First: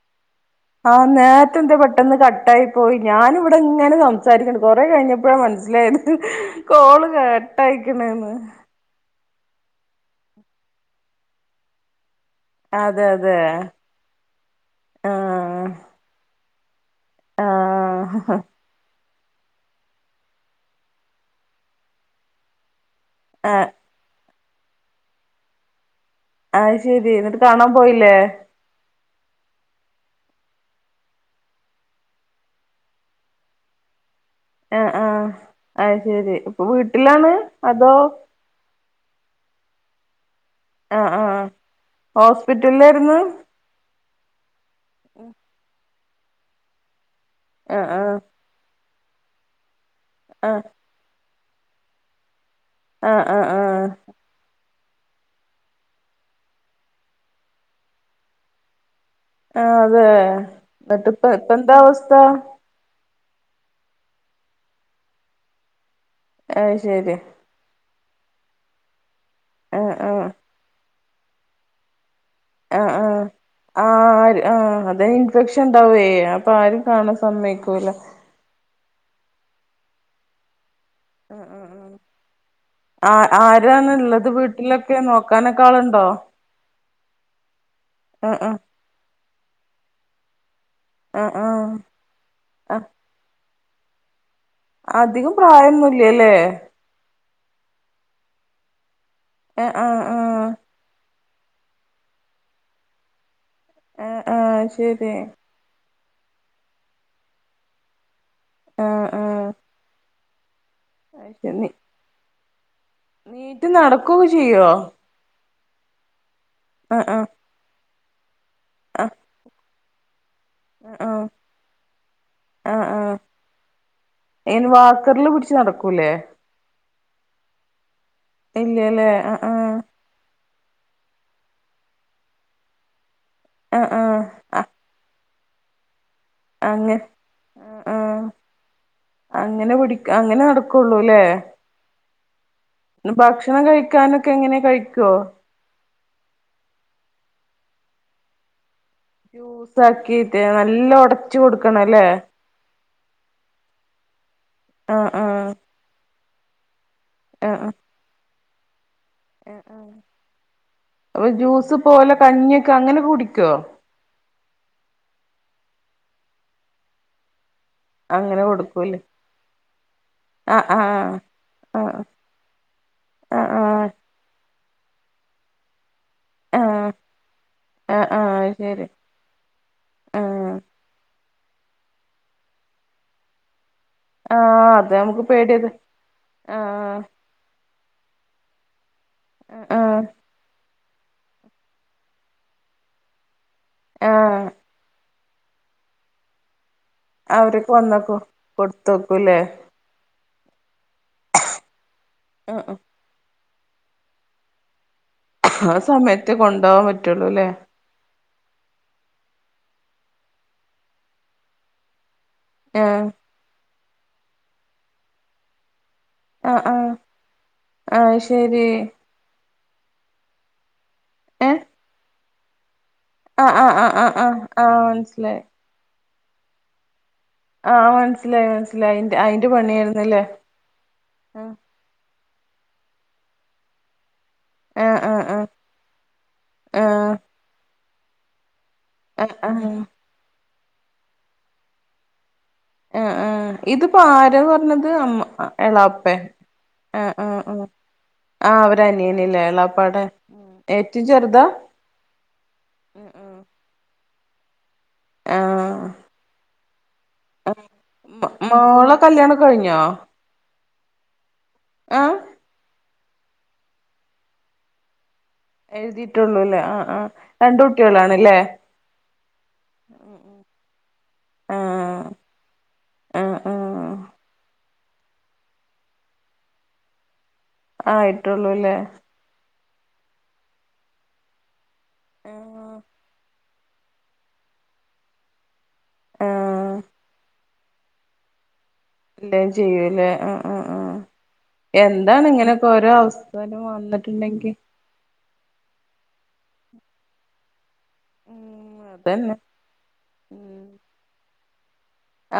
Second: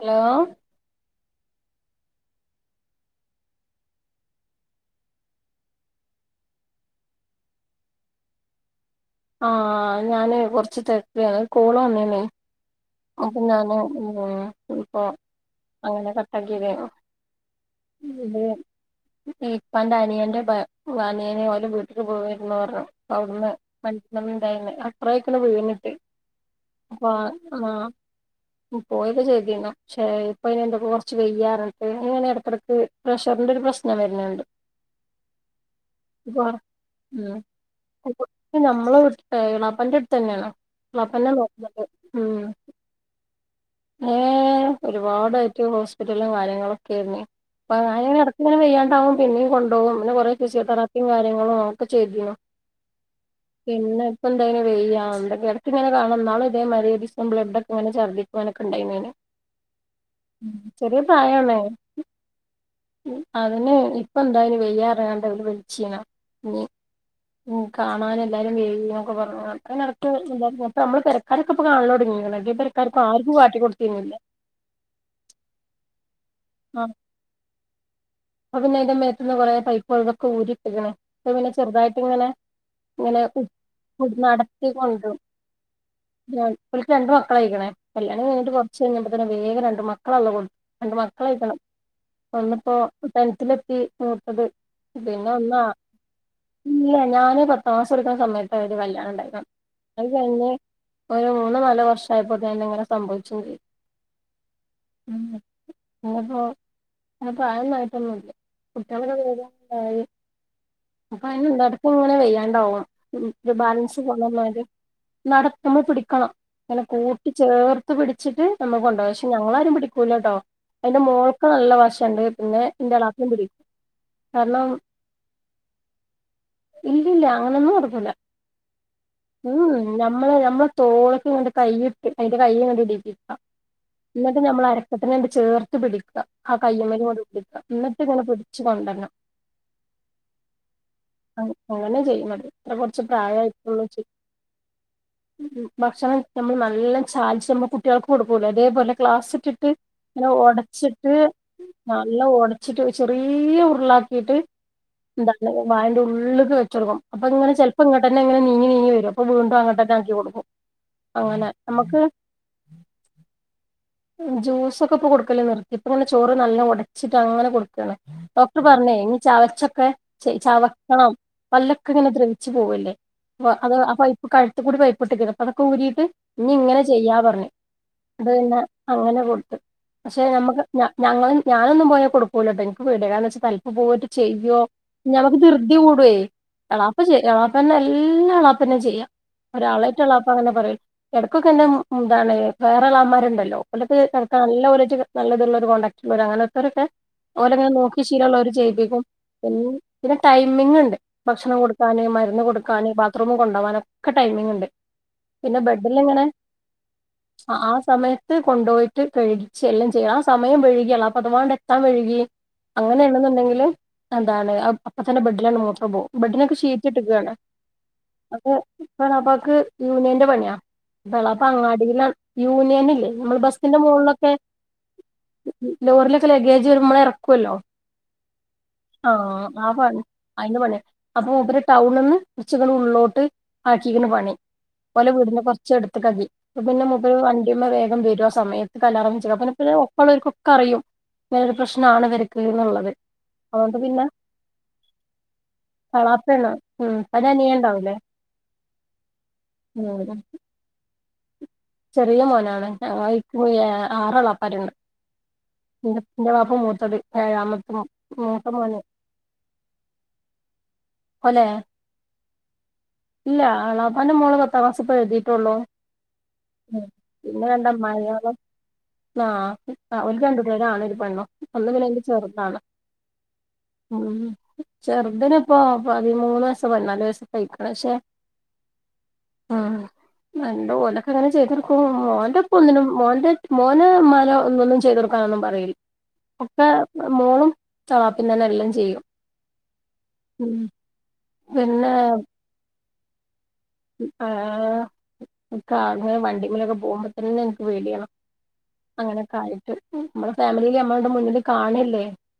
Hello ആഹ് നേരത്തെന്താ പെട്ടെന്ന് കട്ടായിപ്പൊയി ഞാനിവിടിങ്ങിങ്ങനെ സംസാരിക്കണ്ട് കൊറെ കഴിഞ്ഞപ്പോഴാ മന സിലായത് കോള് കട്ടായിക്കണന്ന് ആ ഞാന് കൊറച്ച് തെരക്കിലാണ് കോള് വന്നേന് അതെ അതെ അപ്പൊ ഞാന് ഉം ഇപ്പൊ ആഹ് അങ്ങനെ കട്ടാക്കിയതാഞ്ഞു ആഹ് [unintelligible] ഉപ്പാന്റെ അനിയന്റെ അനിയനെ ഓലും വീട്ടിക്ക് വര്ണ്ണ്ട് പറഞ്ഞു അവിടന്ന് ആഹ് പണീണ്ടായിന്ന് അത്ര ആയ്ക്കണ് വീണിട്ട് അപ്പൊ ആത്ശെരി എന്നിട്ട് കാണാ ആ പോയൊക്കെ ചെയ് തീനു പക്ഷേ ഇപ്പ അയിനെന്തെക്കെ കുറച്ച് വെയ്യാപറഞ്ഞിട്ട് ഇങ്ങനെ ഇടക്കിടത്ത് പ്രഷറിന്റെ ഒരു പ്രശ്നം വരുന്നുണ്ട് ആഹ് ആഹ് ആ ആത്ശെരി ഇപ്പൊ വീട്ടിലാണ് ഉം അതോ വാപ്പന്റെടുത്ത് തന്നെയാണ് ആഹ് വാപ്പാനെ ആഹ് നോക്കുന്നത് ഹോസ്പിറ്റലിലായിരുന്നു ഏ ഒരുപാടായിട്ട് ഹോസ്പിറ്റലും കാര്യങ്ങളൊക്കെയായിരുന്നു ആഹ് ഉപ്പങ്ങനെ ആഹ് നടക്കും പിന്നെവയ്യാണ്ടാവും പിന്നേം കൊണ്ടോവും പിന്നെ കൊറേ ഫിസിയോതെറാപ്പിയും കാര്യങ്ങ ളൊക്കെ ചെയ്തിനു ആഹ് ആഹ് ആഹ് ആഹ് പിന്നെ ഇപ്പെന്താനു വയ്യാ ആ ഇണ്ടെൻകി ഇടക്കിങ്ങനെ കാണും ഇന്നാളും ഇതേമാതിരി ഒരീസം ബ്ലഡ്ഡൊക്കെവന്ന് ഛർദിക്കാനൊക്കെണ്ടായെന് ആ അതെ എന്നിട്ടിപ്പാ പ്രായാണ് ഇപ്പെന്താ അവസ്ഥ അതിന് ഇപ്പ എന്തായെന് വയ്യാപറഞ്ഞ്ങ്ങാണ്ട് അവല് വിളിച്ചീന് അത്ശെരി കാണാൻ എല്ലാരും വെരീന്നൊക്കെ പറഞ്ഞു അങ്ങന ആഹ് ആഹ് എ നമ്മള് പെരക്കാരൊക്കെ കാണാൽ തൊടങ്ങീ ആ ആ ആ അതേ ഇൻഫെക്ഷൻ ഉണ്ടാവേ അപ്പൊ ആരും കാണാൻ സമ്മയി യിക്കൂല അപ്പ പിന്നയിന്റെ മേത്ത്ന്ന് കുറേ പൈപ്പും അതുംക്കെ ഊരിയിട്ട്ക്ക്ണ് അപ്പൊ ആഹ് പിന്നെ ആഹ് ആഹ് ചെറുതായിട്ട്ങ്ങനെ ആ ഇങ്ങനെ ആരാണ്ള്ളത് നടത്തി വീട്ടിലൊക്കെ കൊണ്ടും നോക്കാനൊക്കെ ആളുണ്ടോ ഞാൻ ഒല്ക്ക് രണ്ട് മക്കളായിക്കണ കല്യാണം ആഹ് കഴിഞ്ഞിട്ട് ആഹ് കുറച്ച് കഴിഞ്ഞ്പോ തന്നെ വേഗം രണ്ട് മക്കളെ അള്ള കൊട് രണ്ട് ആഹ് ആഹ് മക്കളായിക്കണം ഒന്നിപ്പോ ആഹ് ടെൻത്തിലെ എത്തി മൂത്തത് പിന്നെ അധികം ഒന്നാ പ്രായൊന്നുല്ലല്ലേ ഇല്ല ഞാന് പത്താംക്ലാസ് പഠിക്കുന്ന സമയത്ത് [unintelligible] കല്യാണം ഉണ്ടായത് ആഹ ആഹ ആഹ ഒരു മൂന്ന് നാല് വർഷം ആയപ്പോൾ തന്നെ ഇങ്ങനെ സംഭവിച്ചുണ്ട് ആഹ ആഹ ശരി [unintelligible] അപ്പോ അപ്പോ ആന്നായിട്ടൊന്നും ഇല്ല ആഹ് കുട്ടികളക്കൊ ആഹ് വരും അപ്പൊ അത് ശരി നീ [unintelligible] ഇങ്ങനെ വെയ്യാണ്ടാവും ഒരു നീറ്റ് ബാലൻസ് നടക്കൊക്കെ പോണ മാതിരി ചെയ്യോ നമ്മൾ പിടിക്കണം അങ്ങനെ ആഹ് ആഹ് കൂട്ടി ചേർത്ത് പിടിച്ചിട്ട് നമ്മൾ കൊണ്ടോകും ആഹ് പക്ഷെ ഞങ്ങളാരും പിടിക്കൂല കേട്ടോ അതിന്റെ ആഹ് മോൾക്ക നല്ല വശുണ്ട് പിന്നെ ആഹ് എന്റെ ആഹ് എളാപ്പയും പിടിക്കും അയിന് കാരണം വാക്കറില് പിടിച്ച് നടക്കൂലേ ഇല്ലല്ല അങ്ങനെൊന്നും ഇല്ലല്ലേ ആഹ് ഉം ആഹ് നമ്മളെ നമ്മള തോളൊക്കെ ഇങ്ങട്ട് കൈയിട്ട് അതിന്റെ കൈ ഇങ്ങട്ട് ഇടിപ്പിക്കാം ആഹ് ആഹ് എന്നിട്ട് അ നമ്മൾ അരക്കത്തിന് ചേർത്ത് പിടിക്കുക ആ അങ്ങ കയ്യമ്മേല് കൂടി പിടിക്കുക ആഹ് എന്നിട്ട് ആഹ് ഇങ്ങനെ പിടിച്ച് കൊണ്ടവരണം അങ്ങനെ പിടിക്ക അങ്ങനെ നടക്കൊള്ളൂല്ലേ അത്ര കുറച്ച് പ്രായമായിട്ടൊള്ളു കഴിക്കാനൊക്കെ എങ്ങനെ കഴിക്കോ ഭക്ഷണം നമ്മൾ നല്ല ചാലിച്ചിട്ട് ഞമ്മൾ കുട്ടിയാൾക്ക് കൊടുക്കുമ്പോലെ ക്ലാസ് ഇട്ടിട്ട് ജ്യൂസ് ഇങ്ങനെ ആക്കിട്ട് നല്ല ഉടച്ചിട്ട് ഒടച്ചു കൊടുക്കണല്ലേ നല്ല ഒടച്ചിട്ട് ചെറിയ ഉരുളാക്കിയിട്ട് ആഹ് എന്താണ് ആഹ് വായന്റെ ഉള്ളിലെക്ക് വെച്ചകൊടുക്കണം അപ്പൊ ഇങ്ങനെ ആഹ് ചിലപ്പോ ഇങ്ങോട്ട് തന്നെ ഇങ്ങെ നീങ്ങ നീങ്ങ വരും വീണ്ടും ആഹ് അങ്ങോട്ടൊക്കെ ആക്കി കൊടുക്കും അപ്പൊ അങ്ങനെ ജ്യൂസ് നമ്മുക്ക് പോലെ കഞ്ഞിയൊക്കെ അങ്ങനെ കുടിക്കോ ജൂസൊക്കെ ഇപ്പൊ കൊടുക്കല് നിർത്തി ഇപ്പം ഇങ്ങനെ ചോറ് നല്ല ഉടച്ചിട്ട് അങ്ങനെ കൊടുക്ക അങ്ങനെ ഡോക്ടർ പറഞ്ഞേ കൊടുക്കൂല്ലേ ഇനി ചവച്ചൊക്കെ ആഹ് ചവക്കണം ആഹ് പല്ലൊക്കെ ആഹ് ഇങ്ങനെ ദ്രവിച്ചു പോകല്ലേ ആഹ് അത് ആഹ് അപ്പൊ ഇപ്പ [unintelligible] കൂടി പൈപ്പ്ഇട്ട് ക്ക്ണ് അപ്പ അതക്കെ ഊരിട്ട് ഇനി ഇങ്ങനെ ആഹ് ചെയ്യാന്ന് പറഞ്ഞ ആഹ് അത് ആഹ് പിന്നെ ശരി അങ്ങനെ കൊടുത്തു പക്ഷെ ആഹ് ഞമ്മക്ക് ഞാനൊന്നും പോയാ കൊടുക്കൂല കേട്ടോ എനിക്ക് വീടുകാരന്ന് വെച്ച്ൽ പോയിട്ട് ചെയ്യോ ആഹ് അത് നമുക്ക് പേടിയത് ധൃതി കൂടും ആഹ് എളാപ്പ എളാപ്പന്നല്ലേ എല്ലാളാപ്പന്നെ ചെയ്യാം ആഹ് ഒരാളായിട്ട്ള്ളാപ്പ അങ്ങനെ പറ ഇടക്കൊക്കെന്ത ഇന്താണ് വേറെ എളമാരുണ്ടല്ലോ ഓലടത്ത് കിടക്കാൻ ആഹ് നല്ല [unintelligible] നല്ലതുള്ള ഒരു കോണ്ടാക്ട് ഉള്ളോർ അങ്ങനത്തരൊക്കെ ഓലെങ്ങനെ അവരൊക്കെ നോക്കി വന്നക്കോ ശീലമുള്ളവര് ചെയ്യിപ്പിക്കും കൊടുത്തോക്കൂല്ലേ പി പിന്നെ ടൈമിംഗ ഉണ്ട് ഭക്ഷണം കൊടുക്കാന് മരുന്ന് ആഹ് കൊടുക്കാന് ബാത്റൂം കൊണ്ടാവാന് ഒക്കെ ടൈമിങ് ഉണ്ട് പിന്നെ ആഹ് ആ ബെഡിൽ ഇങ്ങനെ സമയത്ത് കൊണ്ടോവാൻ പറ്റുള്ളൂല്ലേ ആ സമയം കൊണ്ടു പോയിട്ട് കഴുകിച്ച് എല്ലാം ചെയ്യാം ആ സമയം വഴുകിയൽ അപ്പൊ അതവാ എത്താ വെഴുകി ആഹ് അങ്ങനൊണെന്നുണ്ടെങ്കിൽ എന്താണ് അപ്പ തന്നെ ബെഡിലാണ് മൂത്രം പോകും ബെഡിനൊക്കെ ആഹ് ആഹ് ഷീറ്റ് ഇട്ട്ക്കാണ് ആഹ് അത് ശരി ഇപ്പ എളപ്പാക്ക് യൂണിയന്റെ പണിയാ ഇളപ്പ ഏഹ് അങ്ങാടിയില യൂണിയൻ ഇല്ലേ നമ്മൾ ആഹ് ആഹ് ബസ്സിന്റെ ആഹ് മുകളിലൊക്കെ ആഹ് ആഹ് ആഹ് മനസ്സിലായി ലോറിലൊക്കെ ലഗേജ് വരുമ്പോളെക്കെ ഇറക്ക ല്ലോ ആഹ് മനസ്സിലായി മനസ്സിലായി അയിന്റെ ആഹ ആ പണിയായിരുന്നല്ലേ അയിന്റെ പണി അപ്പൊ മുപ്പര് ആഹ് ടൗണ്ന്ന് കൊറച്ചൊക്കെ ങ്ങട്ട് ഉള്ളിലോട്ട് ആക്കിക്ക്ണ് പണി ആഹ് ഓലെ ആഹ് വീടിന്റെ കൊറച്ച് എടുത്ത്ക്ക് ആക്കി പിന്നെ ആഹ് മുപ്പര് വണ്ടിമ്മൽ വേഗം വരും ആസമയത്ത് ആഹ് ആഹ് [unintelligible] ഒപ്പം ഉള്ളോർക്ക് ഒക്കെ അറിയും അങ്ങനൊരു പ്രശ്നാണ് ഇവർക്ക് ഉള്ളത് എന്ന് ആ വരക്കുക എന്നുള്ളത് ആ അതുകൊണ്ട് ഇതിപ്പോ പിന്നെ ആരാന്ന് പറഞ്ഞത് അമ് എളാപ്പേ എളാപ്പയാണ് ഉം ആ ആ ഒരു ഉ അനിയൻ ഉണ്ടാവൂലേ ആഹ അവര്അനിയനില്ലേ എളാപ്പാടെ ഉം ഏറ്റവും ചെറുതാ ചെറിയ മോനാണ് [unintelligible] ആർ എളപ്പാരുണ്ട് എ ന്റെ വാപ്പ മൂത്തത് ഏഴാമത്തെ മ മൂത്ത മോന് മോളെ കല്യാണം കഴിഞ്ഞോ [unintelligible] അഹ് ഇല്ല എളാപ്പാന്റെ മോൾ പത്താം ക്ലാസ് പ്പം എഴുതിയിട്ടുള്ളൂലേ ആ ആ പിന്നെ രണ്ട് അമ്മായിമ്മ കുട്ട്യേളാണ്ലെ. ആ ഓൽ രണ്ടുപേര് ആണ് ഒര് പെണ്ണും ഒന്ന് പിന്നെ അയിന്റെ ചെർതാണ്. ആ ആ. ഉം ചെർതിന് ഇപ്പോ പതിമൂന്ന് വയസ്സോ പതിനാല് വയസ്സോ ഒക്കായി ആയിട്ടുള്ളൂല്ലേ. ഉം അല്ല, ഓലൊക്കെങ്ങനെ ചെയ്തൊടുക്കും മോന്റെ ഇപ്പം ആഹ് ഒന്നിനും മോന്റെ മോന് മ്മാരെ ഒന്നൊന്നും ചെയ്തൊടുക്കാനൊന്നും പറയ ഒക്കെ ആഹ് മോളും തവാപ്പിന്നന്നെ എല്ലാം. ചെയ്യും [unintelligible] ചെയ്യൂലേ ആ ആ ഉം ആ എന്താണ് ഇങ്ങനെക്കെ ഓരോ അവസ് ആ കാർമ്മെ വണ്ടിമലൊക്കെ പോവുമ്പോത്തന്നെ. ഉം [inaudible] അതന്നെ അങ്ങനെനൊക്കായിട്ട് മ്മളെ ഫാമിലീല് അമ്മളാട്ട് മുന്നിൽ കാണി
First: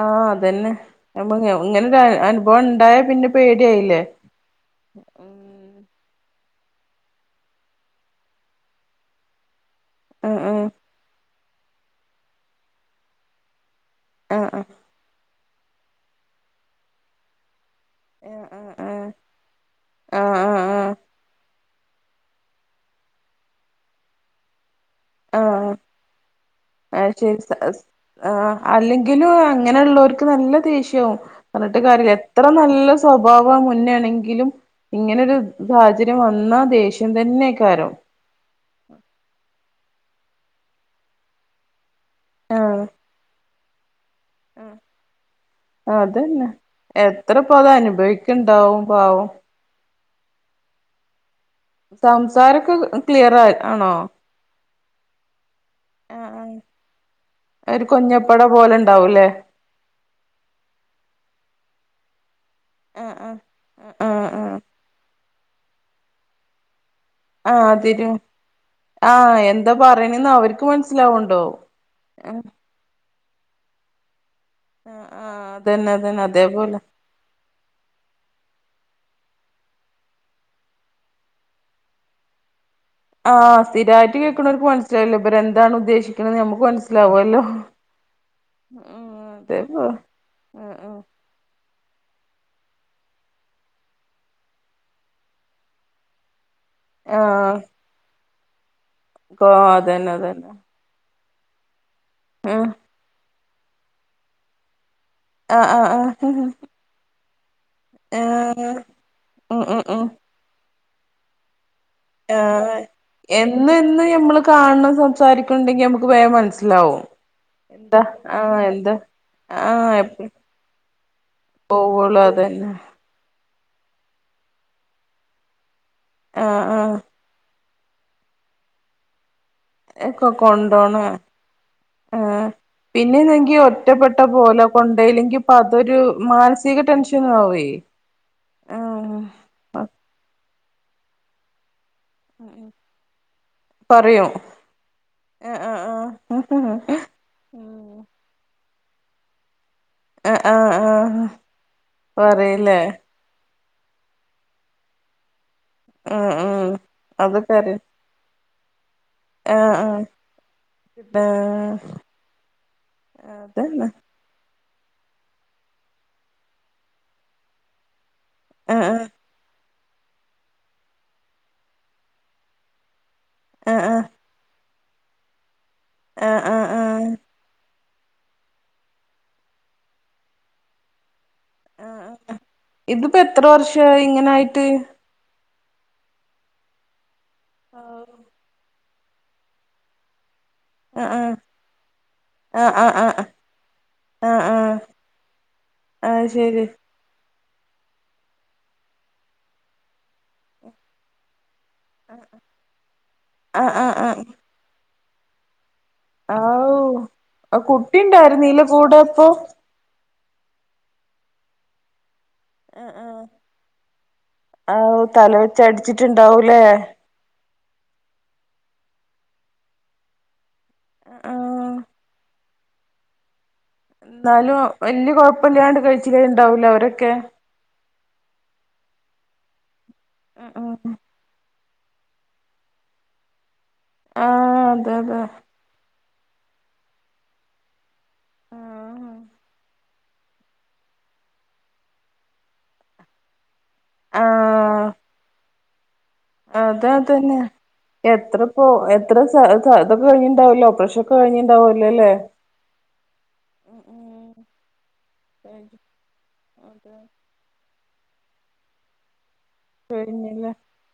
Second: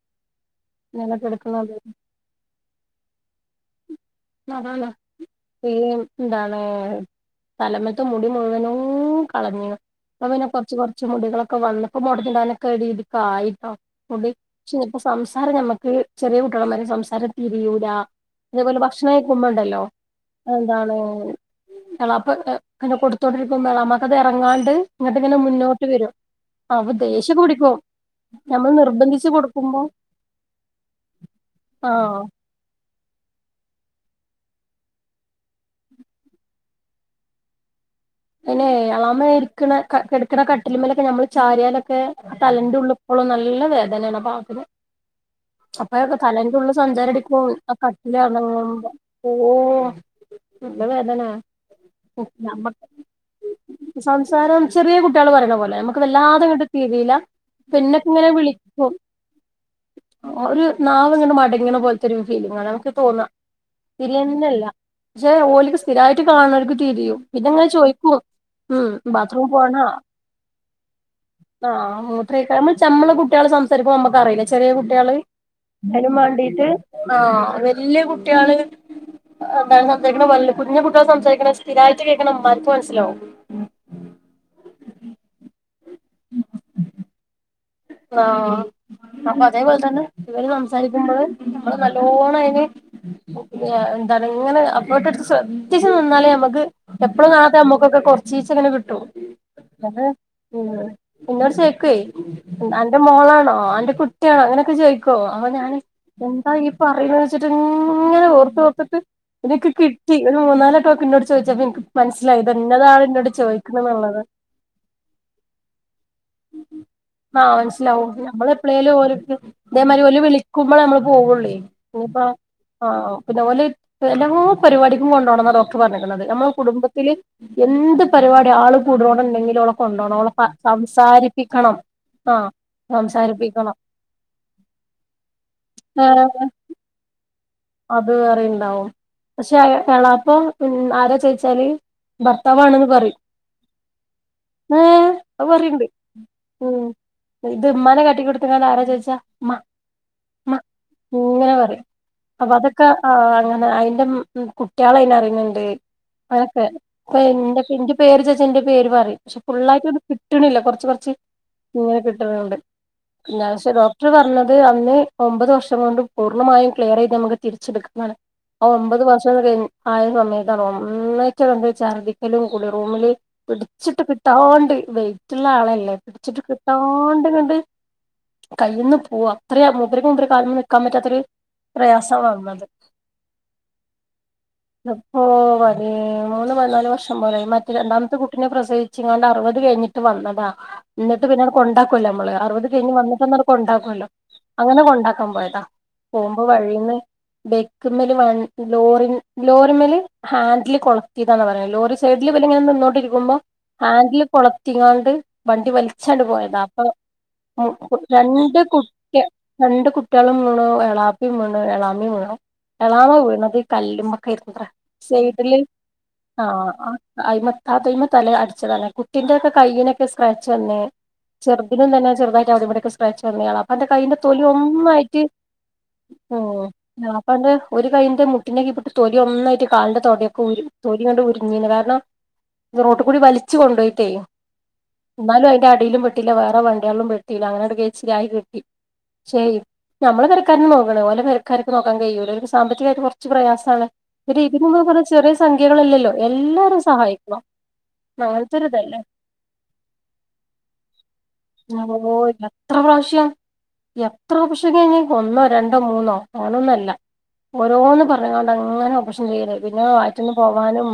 ആ അതന്നെ [unintelligible] എടുക്കുന്നത് ഇങ്ങനൊരു അനുഭവം ഇണ്ടായ പിന്നെ പേടിയായില്ലേ. അതാണ് പേ ഉം ന്താണ് തലമത്തെ മുടി മുഴുവനൂം കളഞ്ഞ്ണ്. പ്പൊ ആഹ് പിന്നെ കൊറച്ച് കൊറച്ച് മുടികളൊക്കെ വന്നപ്പോ [unintelligible] മുടി ആഹ് ആഹ് ചെലപ്പം സംസാരം ഞമ്മക്ക് ചെറിയ കുട്യേള്മാരെ സംസാരം തീരിയൂ ആഹ് അതേപോലെ ആഹ് ഭക്ഷണയിക്കുമ്പണ്ടല്ലോ ആഹ് ആഹ് ആഹ് എന്താണ്. ആഹ് എളാപ്പ പിന്നെ കൊടുത്തോണ്ടിരിക്കുമ്പോ എളാമക്കത് ഇറങ്ങാണ്ട്. ഇങ്ങട്ടിങ്ങനെ ആഹ് മുന്നോട്ട് വരും. അപ്പൊ അത് ശരി ദേഷ്യൊക്കെ സ പിടിക്കും സ്സ് ആഹ് ഞമ്മള് നിർബന്ധിച്ച് അല്ലെങ്കിലും കൊടുക്കുമ്പോ അങ്ങനെള്ളവർക്ക് നല്ല ദേഷ്യാവും. പറഞ്ഞിട്ട് കാര്യല്ല ആഹ് എത്ര നല്ല സ്വഭാവാ മുന്നേണ ങ്കിലും ഇങ്ങനൊരു സാഹചര്യം വന്നാ ദേഷ്യം തന്നെയ്ക്കാരം. പിന്നെ എളാമ്മ ഇരിക്കണ ക കെടക്ക്ണ കട്ടിലിമലൊക്കെ ഞമ്മള് ചാരിയാലൊക്കെ തലന്റെ ആഹ് ഉള്ള്പ്പളും നല്ല വേദനാണ് പാവത്തിന്. അപ്പ അതന്നെ തലന്റെ ഉള്ള് എത്ര സഞ്ചാരടിക്കുമ്പോ ഇപ്പ അത് ആ അനുഭവിക്ക്ണ്ടാവും കട്ടിലനങ്ങുമ്പം പാവം ഓഹ് നല്ല വേദനാ സംസാരൊക്കെ ക്ലിയർ ആയി അ സംസാരം ചെറിയ കുട്ട്യേള് പറയണ പോലെ അമ്മക്ക് വല്ലാതെങ്ങട്ട് തിരിയില്ല ഒരു പിന്നെ ഇപ്പ ഇങ്ങനെ കുഞ്ഞപ്പട വിളിക്കും, പോലെണ്ടാവൂലേ ഒരു നാവിങ്ങനെ മടങ്ങണ പോലത്തൊരു ഫീലിംഗാണ് അമ്മക്ക് തോന്നാ ആഹ് ആഹ് തിരിയെന്നല്ല. പക്ഷെ ഓല്ക്ക് സ്ഥിരായിട്ട് കാണണോല്ക്ക് തിരിയും പിന്നെങ്ങനെ ആഹ് ചോയി തിരു [unintelligible] ഉം ആഹ് ബാത്ത്റൂം എന്താ പോണാ പറയണന്ന് അവർക്ക് മനസ്സിലാവ്ണ്ടോ ആഹ് ആഹ് മൂത്രയിക്കാ [unintelligible] അമ്മളെ കുട്ട്യേള് സംസാരിക്കുമ്പോ അമ്മക്ക് അറിയില്ലേ ചെറിയ കുട്ട്യേള് ആഹ് അതന്നെ അയിനും അതന്നെ മാണ്ടീട്ട് അതേപോലെ ആഹ് വല്ല്യ കുട്ട്യേള് [unintelligible] കുഞ്ഞ് കുട്ട്യേള് സംസാരിക്ക്ണേ സ്ഥിരായിട്ട് കേക്ക്ണ അമ്മമ്മാർക്ക് മനസ്സി ആ സ്ഥിരായിട്ട് കേക്കണൂർക്ക് മനസ്സിലാവില്ലേ ഇവർ എന്താണ് ഉദ്ദേശിക്ക്ണെന്ന് ഞമ്മക്ക് മനസ്സിലാവുവല്ലോ. ആഹ് അപ്പൊ അതേപോലെ അതേപ്പോ തന്നെ ഇവര് ആഹ് ആഹ് സംസാരിക്കുമ്പോള്- അമ്മള് നല്ലോണം അയിന് എന്താണ് ഇങ്ങനെ എഫ്‌ഫോർട്ട് എടുത്ത് ശ്രദ്ധിച്ച് നിന്നാലേ ഞമ്മക്ക്- എപ്പോളും കാണാത്ത ആഹ് അമ്മക്കൊക്കെ കൊറച്ചീച്ചങ്ങനെ കി അതന്നെ അതന്നെ ഇന്നോട് ചോയിക്കുവേ ആഹ് അന്റെ മോളാണോ അന്റെ കുട്ടിയാണോ അങ്ങനെയൊക്കെ ചോയി ക്ക് വോ അവൻ ഞാനെ ആഹ് ആഹ് എന്താ ആഹ് ഈ പറയുന്നെ - ഇങ്ങനെ ഓർത്ത് ആഹ് ഓർത്തിട്ട് പിന്നെ ഉം ഇന്ക്ക് ഉം ഉം കിട്ടി ഒരു മൂന്നാലൊട്ടെക്ക ഇന്നോട് ചോദിച്ചപ്പ ഇന്ക്ക് മനസ്സിലായത് ഇത് ആഹ് എങ്ങനെയാണ് എന്ന് യെന്ന് നമ്മള് കാണണം സംസാരിക്കുണ്ടെങ്കി നമ്മക്ക് വേഗം മനസ്സിലാവും ആ എന്താ മനസ്സിലാവും നമ്മള് ആഹ് എന്താ എപ്പളേലും ഓലെക്ക ആഹ് ഇതേമാരി ഓല് എപ്പ വിളിക്കുമ്പോ നമ്മള് പോവോളെ പോവുള്ളൂ ഇനീപ്പം അതന്നെ ആ പിന്നെ ഓല് എല്ലാ പരിപാടിക്കും കൊണ്ടോണന്നാ ഡോക്ടർ പറഞ്ഞിക്ക്ണത് നമ്മള് ആഹ് ആഹ് കുടുംബത്തില്. എന്ത് പരിപാടി ആള് കൂട്ണോടം ഇണ്ടെങ്കിലും ഓളെ കൊണ്ടോണം ഒക്കെ ഓളെ കൊണ്ടോണം സംസാരിപ്പിക്കണം. ആഹ് പിന്നെ എന്നെങ്കി സംസാരിപ്പിക്കണം ഒറ്റപ്പെട്ട പോലെ കൊണ്ടോയില്ലെങ്കി ഇപ്പൊ അതൊരു ഏഹ് മാനസിക ടെൻഷൻ അത് വേറെണ്ടാവും പക്ഷെ എളാപ്പം ആരാ ചോയിച്ചാല്- ഭർത്താവാണെന്ന് പറയും പറയും ആഹ് അത് ആഹ് പറയ്ണ്ട് ആഹ് ആഹ് ത് ഉമ്മാനെ കാട്ടിക്കൊടുത്താണ്ട് ആരാ ചോയ്- ച്ച മ [unintelligible] ആ ഹ് ആ ഹ് ആഹ് അപ്പൊ പറയില്ലേ അതൊക്കെ ആ അങ്ങനെ അയിന്റെ മ് കുട്ടിളെ അയിന് അറിയണ്ണ്ണ്ട് ആഹ് അയല [unintelligible] ത്തെ ആഹ് ഇപ്പൊ അതൊക്കെ അറിയാം എന്റെ പേര് ചോയിച്ച എന്റെപേര് പറയും പക്ഷെ ആഹ് ഫുള്ളായിട്ട് ഇത് ആഹ് കിട്ടിണില്ല കൊറച്ച് കൊറച്ച് ആഹ് ഇങ്ങനെ കിട്ടണ് ഇണ്ട് ഇല്ലാ പക്ഷേ അതന്നെ ഡോക്ടർ പറഞ്ഞത് അത് അന്ന് ഒമ്പത് വർഷം കൊണ്ട് പൂർണമായും ക്ലിയറെയ്ത് നമക്ക് തിരിച്ചിട് [unintelligible] ആ ആഹ് ഒമ്പത് വർഷക്കെ കഴിഞ്ഞ് ആയ സമയത്താണ് ഒന്നായ്റ്റ് അങ്ങണ്ട് ചർദിക്കലും കുളി റൂമില് ആഹ് ആഹ് പിടിച്ചിട്ട് ആഹ് കിട്ടാണ്ട് വെയ്റ്റ്ള്ള ആളല്ലേ പിടിച്ചിട്ട് ആഹ് ആഹ് ആഹ് കിട്ടാണ്ട്ങ്ങട് കയ്യ്ന്ന് പുവ്വാ അത്രെ മൂപ്പര്ക്ക് മൂപ്പരെ കാല്മ്മെ നിക്കാൻ പറ്റാത്തൊര് ആഹ് ആഹ് പ്രയാസാ വന്നത് ഇതിപ്പോ എത്ര വർഷായി ഇങ്ങനായിട്ട് ദപ്പോ പതി മൂന്ന് പതിനാല് വർഷം പോലായ് മറ്റെ രണ്ടാമത്തെ ആഹ് കുട്ടിനെ പ്രസവിച്ച് ങ്ങാണ്ട് അറ്‌വത് കഴിഞ്ഞിട്ട് വന്നതാ ഇന്നട്ട് ആഹ് പിന്നാണ്ട് കൊണ്ടാക്കൊല്ലോ അമ്മളെ അറ്‌വത് ആഹ് ആഹ് കഴിഞ്ഞ് ആഹ് വന്നിട്ടൊന്ന് കൊണ്ടാക്കൊല്ലോ ആഹ് ആഹ് ആഹ് അങ്ങനെ കൊണ്ടാക്കാൻ പോയതാ അത് പോകുമ്പോ ശരി വഴീന്ന് ബെയ്ക്ക്മ്മല് വൻ ലോറിൻ ലോറിമ്മല് ഹാൻഡില് കൊളത്തീതാന്നാ പറയ് ലോറി സൈഡിൽ ഇവല്ങ്ങനെ നിന്നോണ്ടിരിക്കുമ്പോ ആഹ് ആഹ് ആഹ് ഹാൻഡില് കൊളത്തിങ്ങാണ്ട് വണ്ടി വൽ ച്ചാണ്ട് പോയതാ ആവൂ അപ്പൊ ആ മു കുട്ടി രണ്ട് ഉണ്ടായിരുന്നീലെ കൂടെ കുട്യ അപ്പൊ രണ്ട് കുട്ടിയോളും വീണു [unintelligible] ളാപ്പിം വീണു എളാമിം വീണു. ആഹ് എളാമ ആഹ് വീണത് കല്ല്മ്മക്കേര്ന്നുത്ര ആവൂ തല സൈഡില് വെച്ച് അടിച്ചിട്ടുണ്ടാവൂലേ ആഹ് ആ അയ്മ താത്തെയ്മെ തല അടിച്ചതാണ്ർ കുട്ടിന്റെക്കെ കൈയിനക്കെ സ്ക്രാച്ച് വന്നൂ ചെർ ആഹ് തിനും തന്നെ ചെറ്തായിട്ട് അവ്‌ടിം ഇവിടെക്കെ സ്ക്രാച്ച് വന്ന് എളാപ്പാന്റെ കയ്യിന്റെ തൊലി എന്നാലും വല്യ ഒന്നായിട്ട് കൊഴപ്പല്ലാണ്ട് കഴിച്ചിലേ ഓഹ് ഉണ്ടാവൂലേ അവരൊക്കെ എളാപ്പാന്റെ ഒരു കയ്യിന്റെ മുട്ടിന്റെ കീപ്പട്ട് തൊലി ഒന്നായിട്ട് കാലിന്റെ തൊടൊക്കെ ഉം ഊരി ഉം തൊലിങ്ങണ്ട് ഉരിഞ്ഞീന്നതാ ണാ റോട്ട്കൂടി വലിച്ചു കൊണ്ടോയ്ട്ടേയ് ആഹ് അതെ അതെ ഇന്നാലും അയ്ന്റെ അടീലും പെ ട്ടില വേറെ വണ്ട്യോൾലും പെട്ടിലാ അങ്ങനാണ്ട് കയ്ച്ചിലായി കിട്ടി ക്ഷേയ് ഞമ്മളെ പെര ക്കാരന്നെ നോക്കണം ഓലെ പെരക്കാര്ക്ക് നോക്കാൻ കയ്യൂല ഓൽക് സാമ്പത്തി കായ്ട്ട് കൊർച്ച് പ്രയാസ സാണ് ഒരിത്പ്പമ്മള് ആഹ് പറ്യ ചെറ്യേ സംഖ്യകളല്ലല്ലോ എല്ലാരും അത് സഹായിക്ക അതന്നെ എത്ര പോ എത്ര സ സ തൊക്കെ കഴിഞ്ഞ്ണ്ടാവൊല്ലോ ഓപ്പറേഷൊക്കെ കഴിഞ്ണ്ടാവൊല്ലോ ലേ. കഴിഞ്ഞിട്ടുണ്ടാവലോല്ലേ പ്രാവ്ശ്യം എത്ര ഓപ്പ്റഷ കഴിഞ് ഒന്നോ രണ്ടോ കഴിഞ്ഞു മൂന്നോ അങ്ങനൊന്നല്ല അതെ ഓരോന്ന് പറഞ്ഞ്ങ്ങാണ്ട് അങ്ങനെ ഓപ്റഷൻ ചെയ്യലേ പിന്നെ വയറ്റ്ന്ന് കഴിഞ്ഞില്ലേ പോവാനും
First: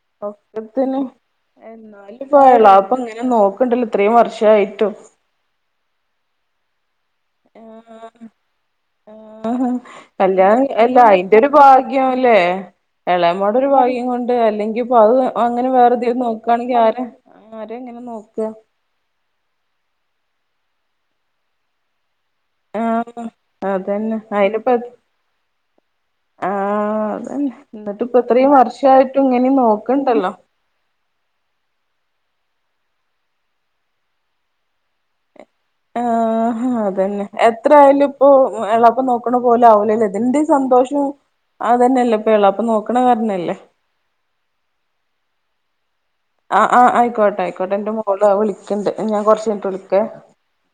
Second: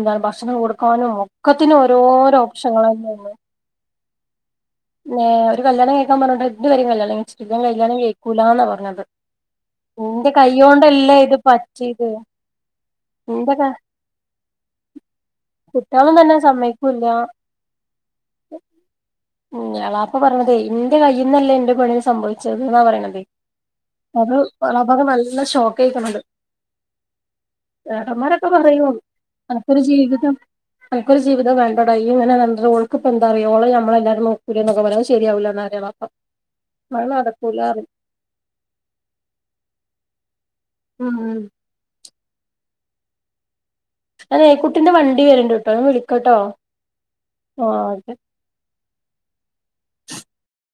ന്താണ് ഭക്ഷണം ഒക്കത്തിനും കൊടുക്കാനും ഒക്കത്തിനും എന്നാലും ഓരോരോ ഇപ്പൊ എളാപ്പ ഓപ്ഷങ്ങളന്നെ ഇങ്ങനെ ന്നെ നോക്ക്ണ്ടല്ലോ ഇത്രയും വർഷായിട്ടും ഏഹ് ഒരു കല്യാണം കഴിക്കാൻ പറഞ്ഞിട്ട് ഇത് വരെ കല്യാണം കഴിച്ചിട്ടി ഇവൻ കല്യാണം കഴിക്കൂലാന്നാ പറഞ്ഞത്. നിന്റെ കല്യാണ അല്ല കൈയ്യോണ്ടല്ലേ ഇത് അയിന്റെരു പറ്റിയത് ഭാഗ്യംല്ലേ നിന്റെ ക എളേമോൾതൊരു ഭാഗ്യം കൊണ്ട് അല്ലെങ്കി ഇപ്പൊ അത് അങ്ങനെ കുട്ടികളും വേറെതും തന്നെ നോക്കാണെങ്കി ആര് സമ്മതിക്കൂല്ല ആരാ ഇങ്ങനെ നോക്കാ എളാപ്പ പറയണതേ ഇന്റെ കയ്യിന്നല്ലെ ഇന്റെ പെണ്ണിന് സംഭവി ച്ചത്ന്നാ പറയ്ണതേ ആഹ് അതന്നെ അത് അയിനിപ്പ എളാപ്പാക്ക് നല്ല ഷോക്കേക്ക്ണത് ആഹ് അതന്നെ എന്നിട്ട് ഇപ്പ ഏട്ടന്മാരൊക്കെ ഇത്രയും പറയും വർഷായിട്ടും ഇങ്ങനെ അനക്കൊരു നോക്കണ്ടല്ലോ ജീവിതം നമുക്കൊരു ജീവിത വേണ്ടടോ ഈയ് ഇങ്ങനെ നടന്നിട്ട് ഓൾക്കിപ്പെന്താറിയോ ഓള് നമ്മെളല്ലാരും നോക്കൂലെന്നൊക്കെ പറയും അത് ശെരിയാവൂല ആഹ് അതന്നെ പറയും എത്രയാലും പ്പൊ എളാപ്പ നോക്കണ പോലെ ആവുലല്ലോ ഇതിന്റെ സന്തോഷം ഉം അതന്നെല്ലേ എളാപ്പ നോക്കണ കാരണല്ലേ അതെ കുട്ടിന്റെ വണ്ടി വരണ്ട്ട്ടോ ഞാ വിളിക് ആഹ് ആഹ് ആയിക്കോട്ടെ ആയിക്കോട്ടെ ഇന്റെ മോളും വിളിക്ക്ണ്ട് ഞാൻ കൊറച്ച് കഴിഞ്ഞിട്ട് വിളിക്കേ.